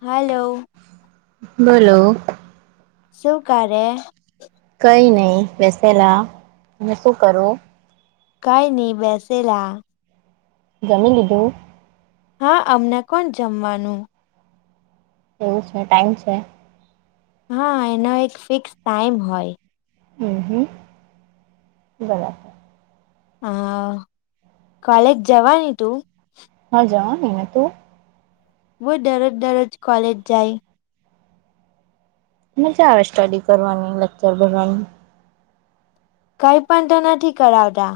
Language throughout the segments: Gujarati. હલો બોલો શુંકારે કઈ નહીં વેસે લા હ શું કરું, કઈ ન બેસેલા, જમી લીધું. હા અમને કોણ જમવાનું એવું છે ટાઈમ છે. હા એનો એક ફિક્સ ટાઈમ હોય. હમ હમ બરાબર હ કોલેજ જવાની તું, હા જવાની તું બહ દરરોજ દરરોજ કોલેજ જાય. મજા આવે સ્ટડી કરવાની લેક્ચર ભરવાની કઈ પણ તો નથી કરાવતા.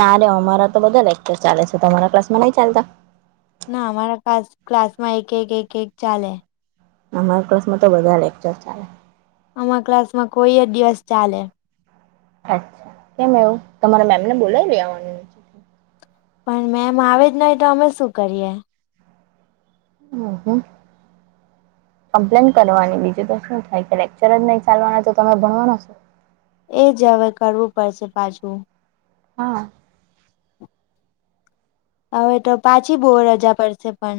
ના રે અમારા તો બધા લેકચર ચાલે છે તમારા ક્લાસ માં નઈ ચાલતા ના અમારા ક ક્લાસ માં એક એક એક ચાલે અમારા ક્લાસ માં તો બધા લેક્ચર ચાલે આમા ક્લાસ માં કોઈ જ દિવસ ચાલે અચ્છા કેમ એવું તમારા મેમને બોલાવી ગવા. પણ મેમ આવે જ નહી તો અમે શું કરીએ હ હ કમ્પ્લેન કરવાની બીજું તો શું થાય કે લેક્ચર જ નહી ચાલવાના તો તમે ભણવાના છો. એ જ હવે કરવું પડશે પાછું. હા હવે તો પાછી બહુ રજા પડશે પણ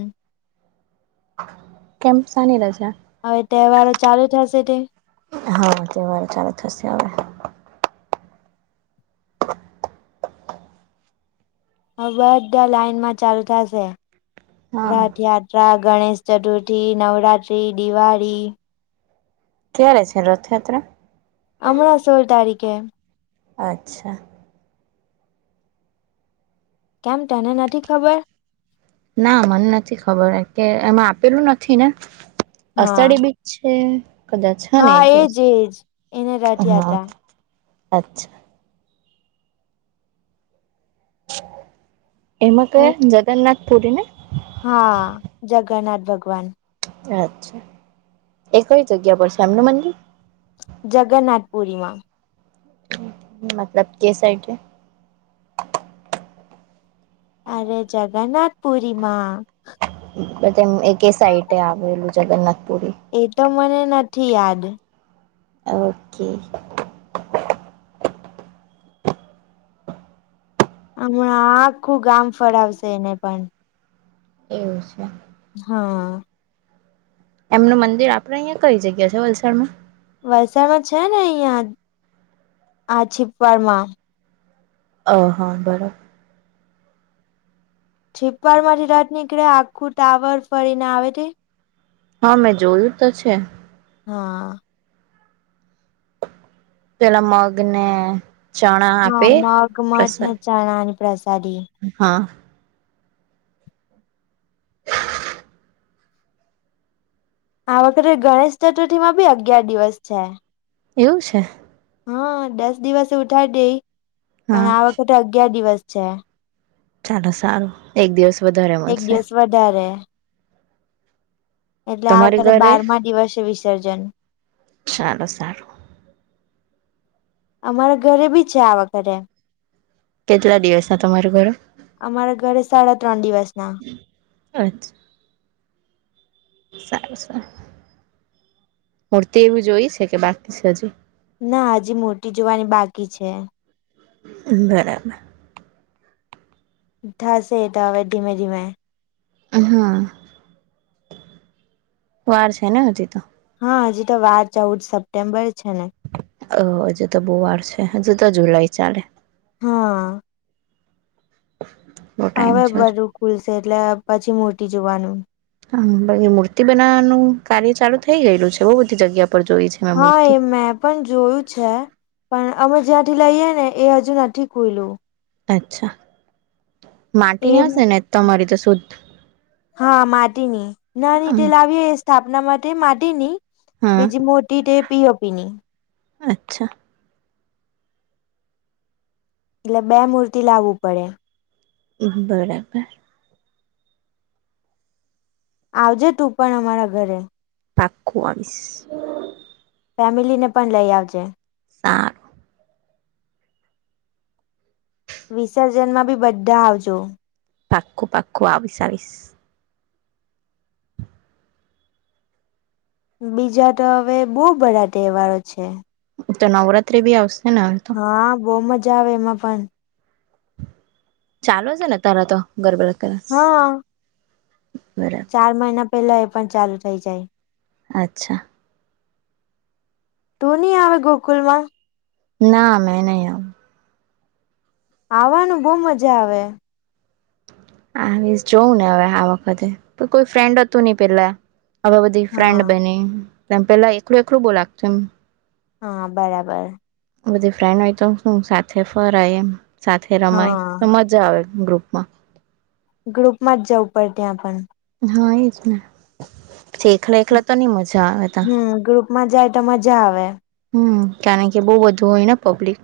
કેમ સાની રજા હવે તહેવારો ચાલુ થશે તે હા તેવાર ચાલુ થશે હવે હ બધા લાઈનમાં ચાલુતાશે હા રાઠયાાર ટા ગણેશ ચતુર્થી નવરાત્તિ દિવાળી ક્યારે છે રથયાત્રા હમણાં સોળ તારીખે અચ્છા કેમ તેને નથી ખબર ના મને નથી ખબર કે એમાં આપેલું નથી ને હા અષાઢી બી છે કદાચ હ ને હા એ દિવસ એજ એજ એને હા રથયાત્રા અચ્છા એમાં ક જગન્નાથ પુરી ને હા જગન્નાથ ભગવાન અચ્છા એ કઈ જગ્યા પરશે એમનું મંદિ જગન્નાથપુરીમાં મતલબ કે સાઈડ અરે જગન્નાથ પૂરિમા એક સાઇટે આવેલું જગન્નાથપુરી એતો મને નથી યાદ ઓકે હમણા આખું ગામ ફળાવશે એને પણ એવું છે. હા એમનું મંદિર આપડે અહિયાં કઈ જગ્યા છે? વલસાડ માં વલસાડમાં છે, ને અહિયાં આ છીપવાડ માં ઓ હા બરોબર છીપવાડ માંથી રાતે નીકળે આખું ટાવર ફરીને આવે હા મેં જોયું તો છે. હા પેલા મગ ને ચણા હા આપે મગ મઠ ને પ્રસાદ ચણાની પ્રસાદી હા આ વખતે ગણેશ ચતુર્થી માં ભી અગિયાર દિવસ છે. એવું છે. હા દસ દિવસે ઉઠાવી દેઈ પણ હા આ વખતે અગિયાર દિવસ છે. ચાલો સારું એક દિવસ વધારે એક મળશે દિવસ વધારે એટલે આ તમારી વખરે ઘરે બારમા દિવસે વિસર્જન સારું સારું અમારા ઘરે બી છે, આ વખતે કેટલા દિવસ ના તમારે ઘરે અમારા ઘરે સાડા ત્રણ દિવસ ના. અચ્છ સારું સારું મૂર્તિ એવી જોઈ છે કે બાકી છે હજી? ના હજી મૂર્તી જોવાની બાકી છે. બરાબર. થશે એ તો હવે ધીમે ધીમે. હા વાર છે ને હજી તો. હા હજી તો વાર ચૌદ સપ્ટેમ્બર છે ને. હવ હજુ તો બહુ વાર છે હજુ તો જુલાઈ ચાલે. હા. હ હવે બધું ખુલશે એટલે પછી મોટી જોવાનું. હા બાકી મૂર્તિ બનાવાનું કાર્ય ચાલુ થઇ ગયેલું છે બહુ બધી જગ્યા પર જોઈ છે. મેં હા મૂર્તિ એ મેપ પણ જોયું છે પણ અમે જ્યાંથી લઈએ ને એ હજુ નથી ખુય્લુ. અચ્છા એ માટીની આવશે ને તમારી તો શુદ્ધ. હા માટી ની નાની તે લાવીએ સ્થાપના માટે માટીની હા બીજી મોટ ટી તે પીઓપી ની અચ્છા. એટલે બે મૂર્તિ લાવવું પડે. અહમ બરાબર. આવજે તું પણ અમારા ઘરે. પાકું આવીશ. ફેમિલી ને પણ લઈ આવજે. સા વિસર્જનમાં બી બધા આવજો. પાકું પાકું આવીશ આવીશ. બીજા તો હવે બહુ બધા તહેવારો છે. તો નવરાત્રી બી આવશે ને. તો હા બહુ મજા આવે એમાં પણ. ચાલો છે ને અતારા તો ગરબડ ક્લાસ હા બરા ચાર મહિના પેલા એ પણ ચાલુ થઇ જાય. અચ્છા. તુ નય આવે ગોકુલ માં. ના મેં નહી આવુ. આવવાનું બઉ મજા આવે. આવીશ જોવું ને હવે આ વખતે તો કોઈ ફ્રેન્ડ હતું નઈ પેલા. હવે બધી ફ્રેન્ડ હા બની તેમ પેલા એકલું એકલું બો લાગતું મ. હા બરાબર. બધી ફ્રેન્ડ હોય તો હુ સાથે ફરાય એમ સાથે રમાય હા તો મજા આવે એમ ગ્રુપમાં. ગ્રુપમાં જ જવું પડે ત્યાં પન. હા એ જ ને છેક હમ ગ્રુપમાં જાય તો મજા આવે. હમ કારણ કે બઉ બધું હોય ને પબ્લિક.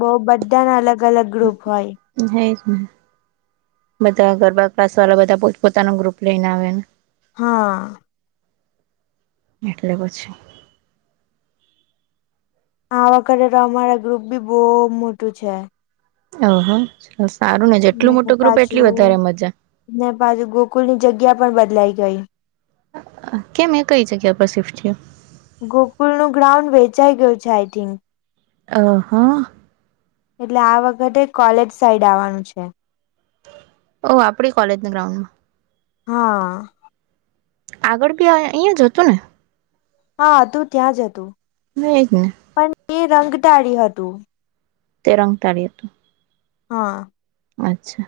બઉ બધાનાં અલગ અલગ ગ્રુપ હોય. રેયજ ને. બધા ગરબા ક્લાસ વાલા બધાં પોત પોતાનું ગ્રુપ લઈને આવેને. હા. એટલે પછી. આ વખતે તો અમારા ગ્રુપબી બો મોટું છે. ઓહો સારું ને જેટલું મોટું ગ્રુપ એટલી વધારે મજા. ને પાછી ગોકુલની જગ્યા પણ બદલાઈ ગઈ. કેમ એ કઈ જગ્યા પર શિફ્ટ થયું. ગોકુલ નું ગ્રાઉન્ડ વેચાઈ ગયું છે આઈ થિંક. અ હા. એટલે આ વખતે કોલેજ સાઈડ આવવાનું છે. ઓહ આપણી કોલેજના ગ્રાઉન્ડમાં હા. આગળ બી આયા અહીયાં જ હતું ને. હા હતું ત્યાં જ હતું. એજ ને પણ એ રંગ ટાળી હતું. તે રંગ ટાળી હતું. હા. અચ્છા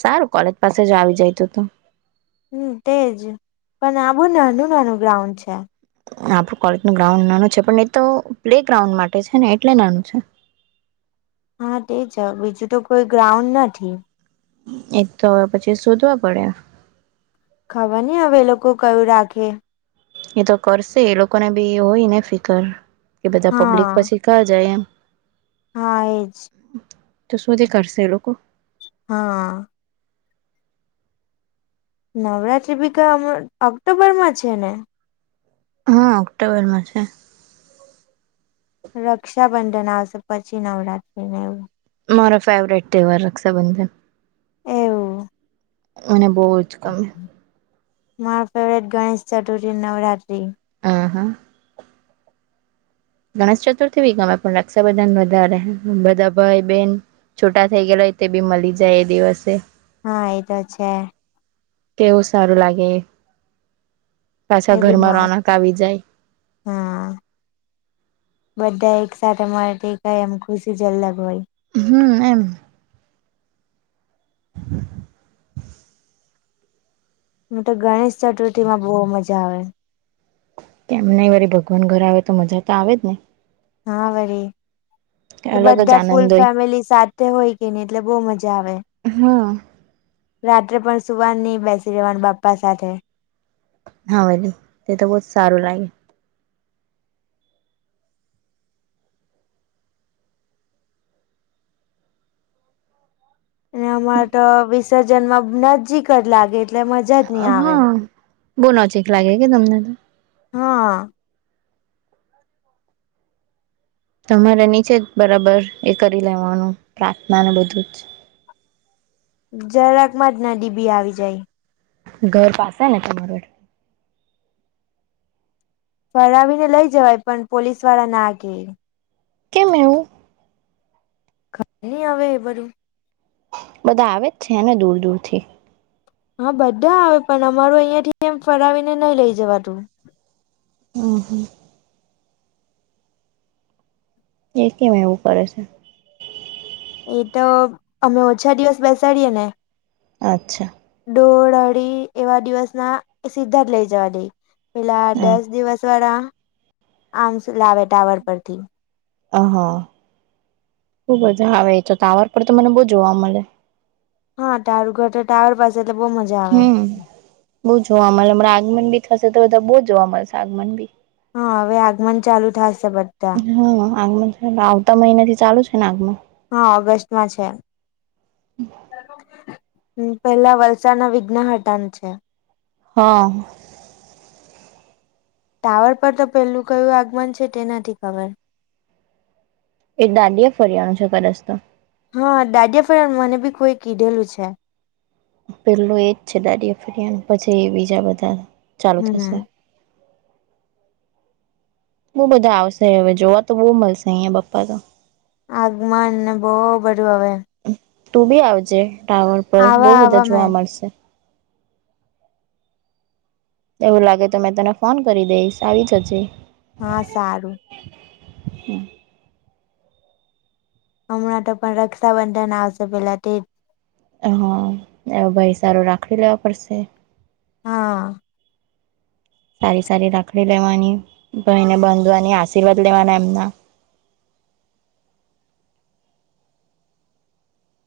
સારું કોલેજ પાસે જ આવી જાય તો તો. હમ તેજ પણ આ બો નાનું નાનું ગ્રાઉન્ડ છે. આપણું કોલેજનું ગ્રાઉન્ડ નાનું છે પણ એ તો પ્લે ગ્રાઉન્ડ માટે છે ને એટલે નાનું છે. હા તે જ બીજું તો કોઈ ગ્રાઉન્ડ નથી. એ તો હવે પછી શોધવા પડે. ખબર નઈ હવે એ લોકો કયું રાખે. એ તો કરશે એ લોકોને બી હોય ને ફિકર કે બધાં પબ્લિક હા પછી કા જાય એમ. હા એજ. તો શું તે કરશે એ લોકો. હા. નવરાત્રી ભી કયા ઓક્ટોબરમાં છે. ને. હા ઓક્ટોબરમાં છે. રક્ષાબંધન આવશે પછી નવરાત્રી ને એવું. મારો ફેવરેટ ત્યોહાર રક્ષાબંધન. એવું મને બહું જ ગમે. મારો ફેવરેટ ગણેશ ચતુર્થી, નવરાત્રી. આ હા. ગણેશ ચતુર્થી બી ગમે પણ રક્ષાબંધન વધારે બધાં ભાઈ બેન. છૂટા થઇ ગયાલા હોય તે બી મળી જાય એ દિવસે. હા એતો છે. કેવું સારું લાગે એ પાછા બી ઘરમાં મસ્ત રોનક આવી જાય. હા બધા એકસાથ મળે દટેકાય એમ ખુશી જ અલગ હોય. હુ એમ. હમ [unintelligible] હું તો ગણેશ ચતુર્થી માં બહુ મજા આવે. કેમ ન વરી ભગવાન ઘર આવે તો મજા તો આવે જ ને. હા વરી. અલગ જ બધા ફૂલ આનંદ હોય ફેમિલી સાથે હોય કે નહિ એટલે બહુ મજા આવે. હા રાત્રે પણ સુવાન નહી બેસી રહેવાનું બાપ્પા સાથે. હાવે તે તો બહુ જ સારું લાગે. અને અમારે તો વિસર્જનમાં નજીક જ લાગે એટ. હા બહ નજીક લાગે કે તમને તો હા. તમારે નીચે જ બરાબર એ કરી લેવાનું પ્રાર્થના ને બધું જ. જરાક માં જ ના દડી બી આવી જાય ઘર પાસે ને તમારે ફરાવીને લઈ જવાય પણ પોલીસ વાળા ના કે કેમ એવું ખબર નહી આવે એ બધું બધા આવે જ છે ને દૂર દૂરથી હા બધા આવે પણ અમારું અહિયાયા થી એમ ફરાવીને નહી લઈ જવા તું હમ્મ હમ્મ એ કેમ એવું કરે છે એ તો અમે ઓછા દિવસ બેસાડીએે ને અચ્છા ડોળ અડી એવા દિવસના એ સીધા જ લઇ જવા દઈ પેલા દસ હા દિવસ વાળા આમ લાવે ટાવર પરથી હા ખુબજા હવે એ તો તાવર પર તો મને બહ જોવા મળે હા ટારુ ઘર તો ટાવર પાસે એટલે બહુ મજા આવે હમ બહુ જોવા મળે હમણાં આગમન બી થશે તો બધા બહુ જોવા મળશે આગમન બી હા હવે આગમન ચાલુ થશે બધા [unintelligible] આવતા મહિના થી ચાલુ છે ને આગમાં હા ઓગસ્ટમાં છે હ પેલા વલસાડ ના વિઘ્નહટાનુ છે હા ટાવર પર તો પેલું કયું આગમન છે તે નથી ખબર એ દાડી એ ફરિયાનું છે કદાચ તો હા દાડીયા ફડિયા નુ મને ભી કોઈ કીધેલું છે પેલું એજ છે દાડી ફળિયા પછી એ બીજા બધા ચાલુ હમ થશે બો બધા આવશે હવે જોવા તો બહુ મળશે અહિયાયા બપ્પા તો આગમનને બો બધું હવે તું બી આવજે ટાવર પર બઉ આવા બધા આવા મેં જોવા મળશે એવું લાગે તો મેં તને ફોન કરી દઈશ આવી જ જે હા સારું હમણાં તો પણ રક્ષાબંધન આવશે પેલા તે જ હા એ ભાઈ સારી રાખડી લેવા પડશે હા સારી સારી રાખડી લેવાની ભાઈ ને બાંધવાની આશીર્વાદ લેવાના એમના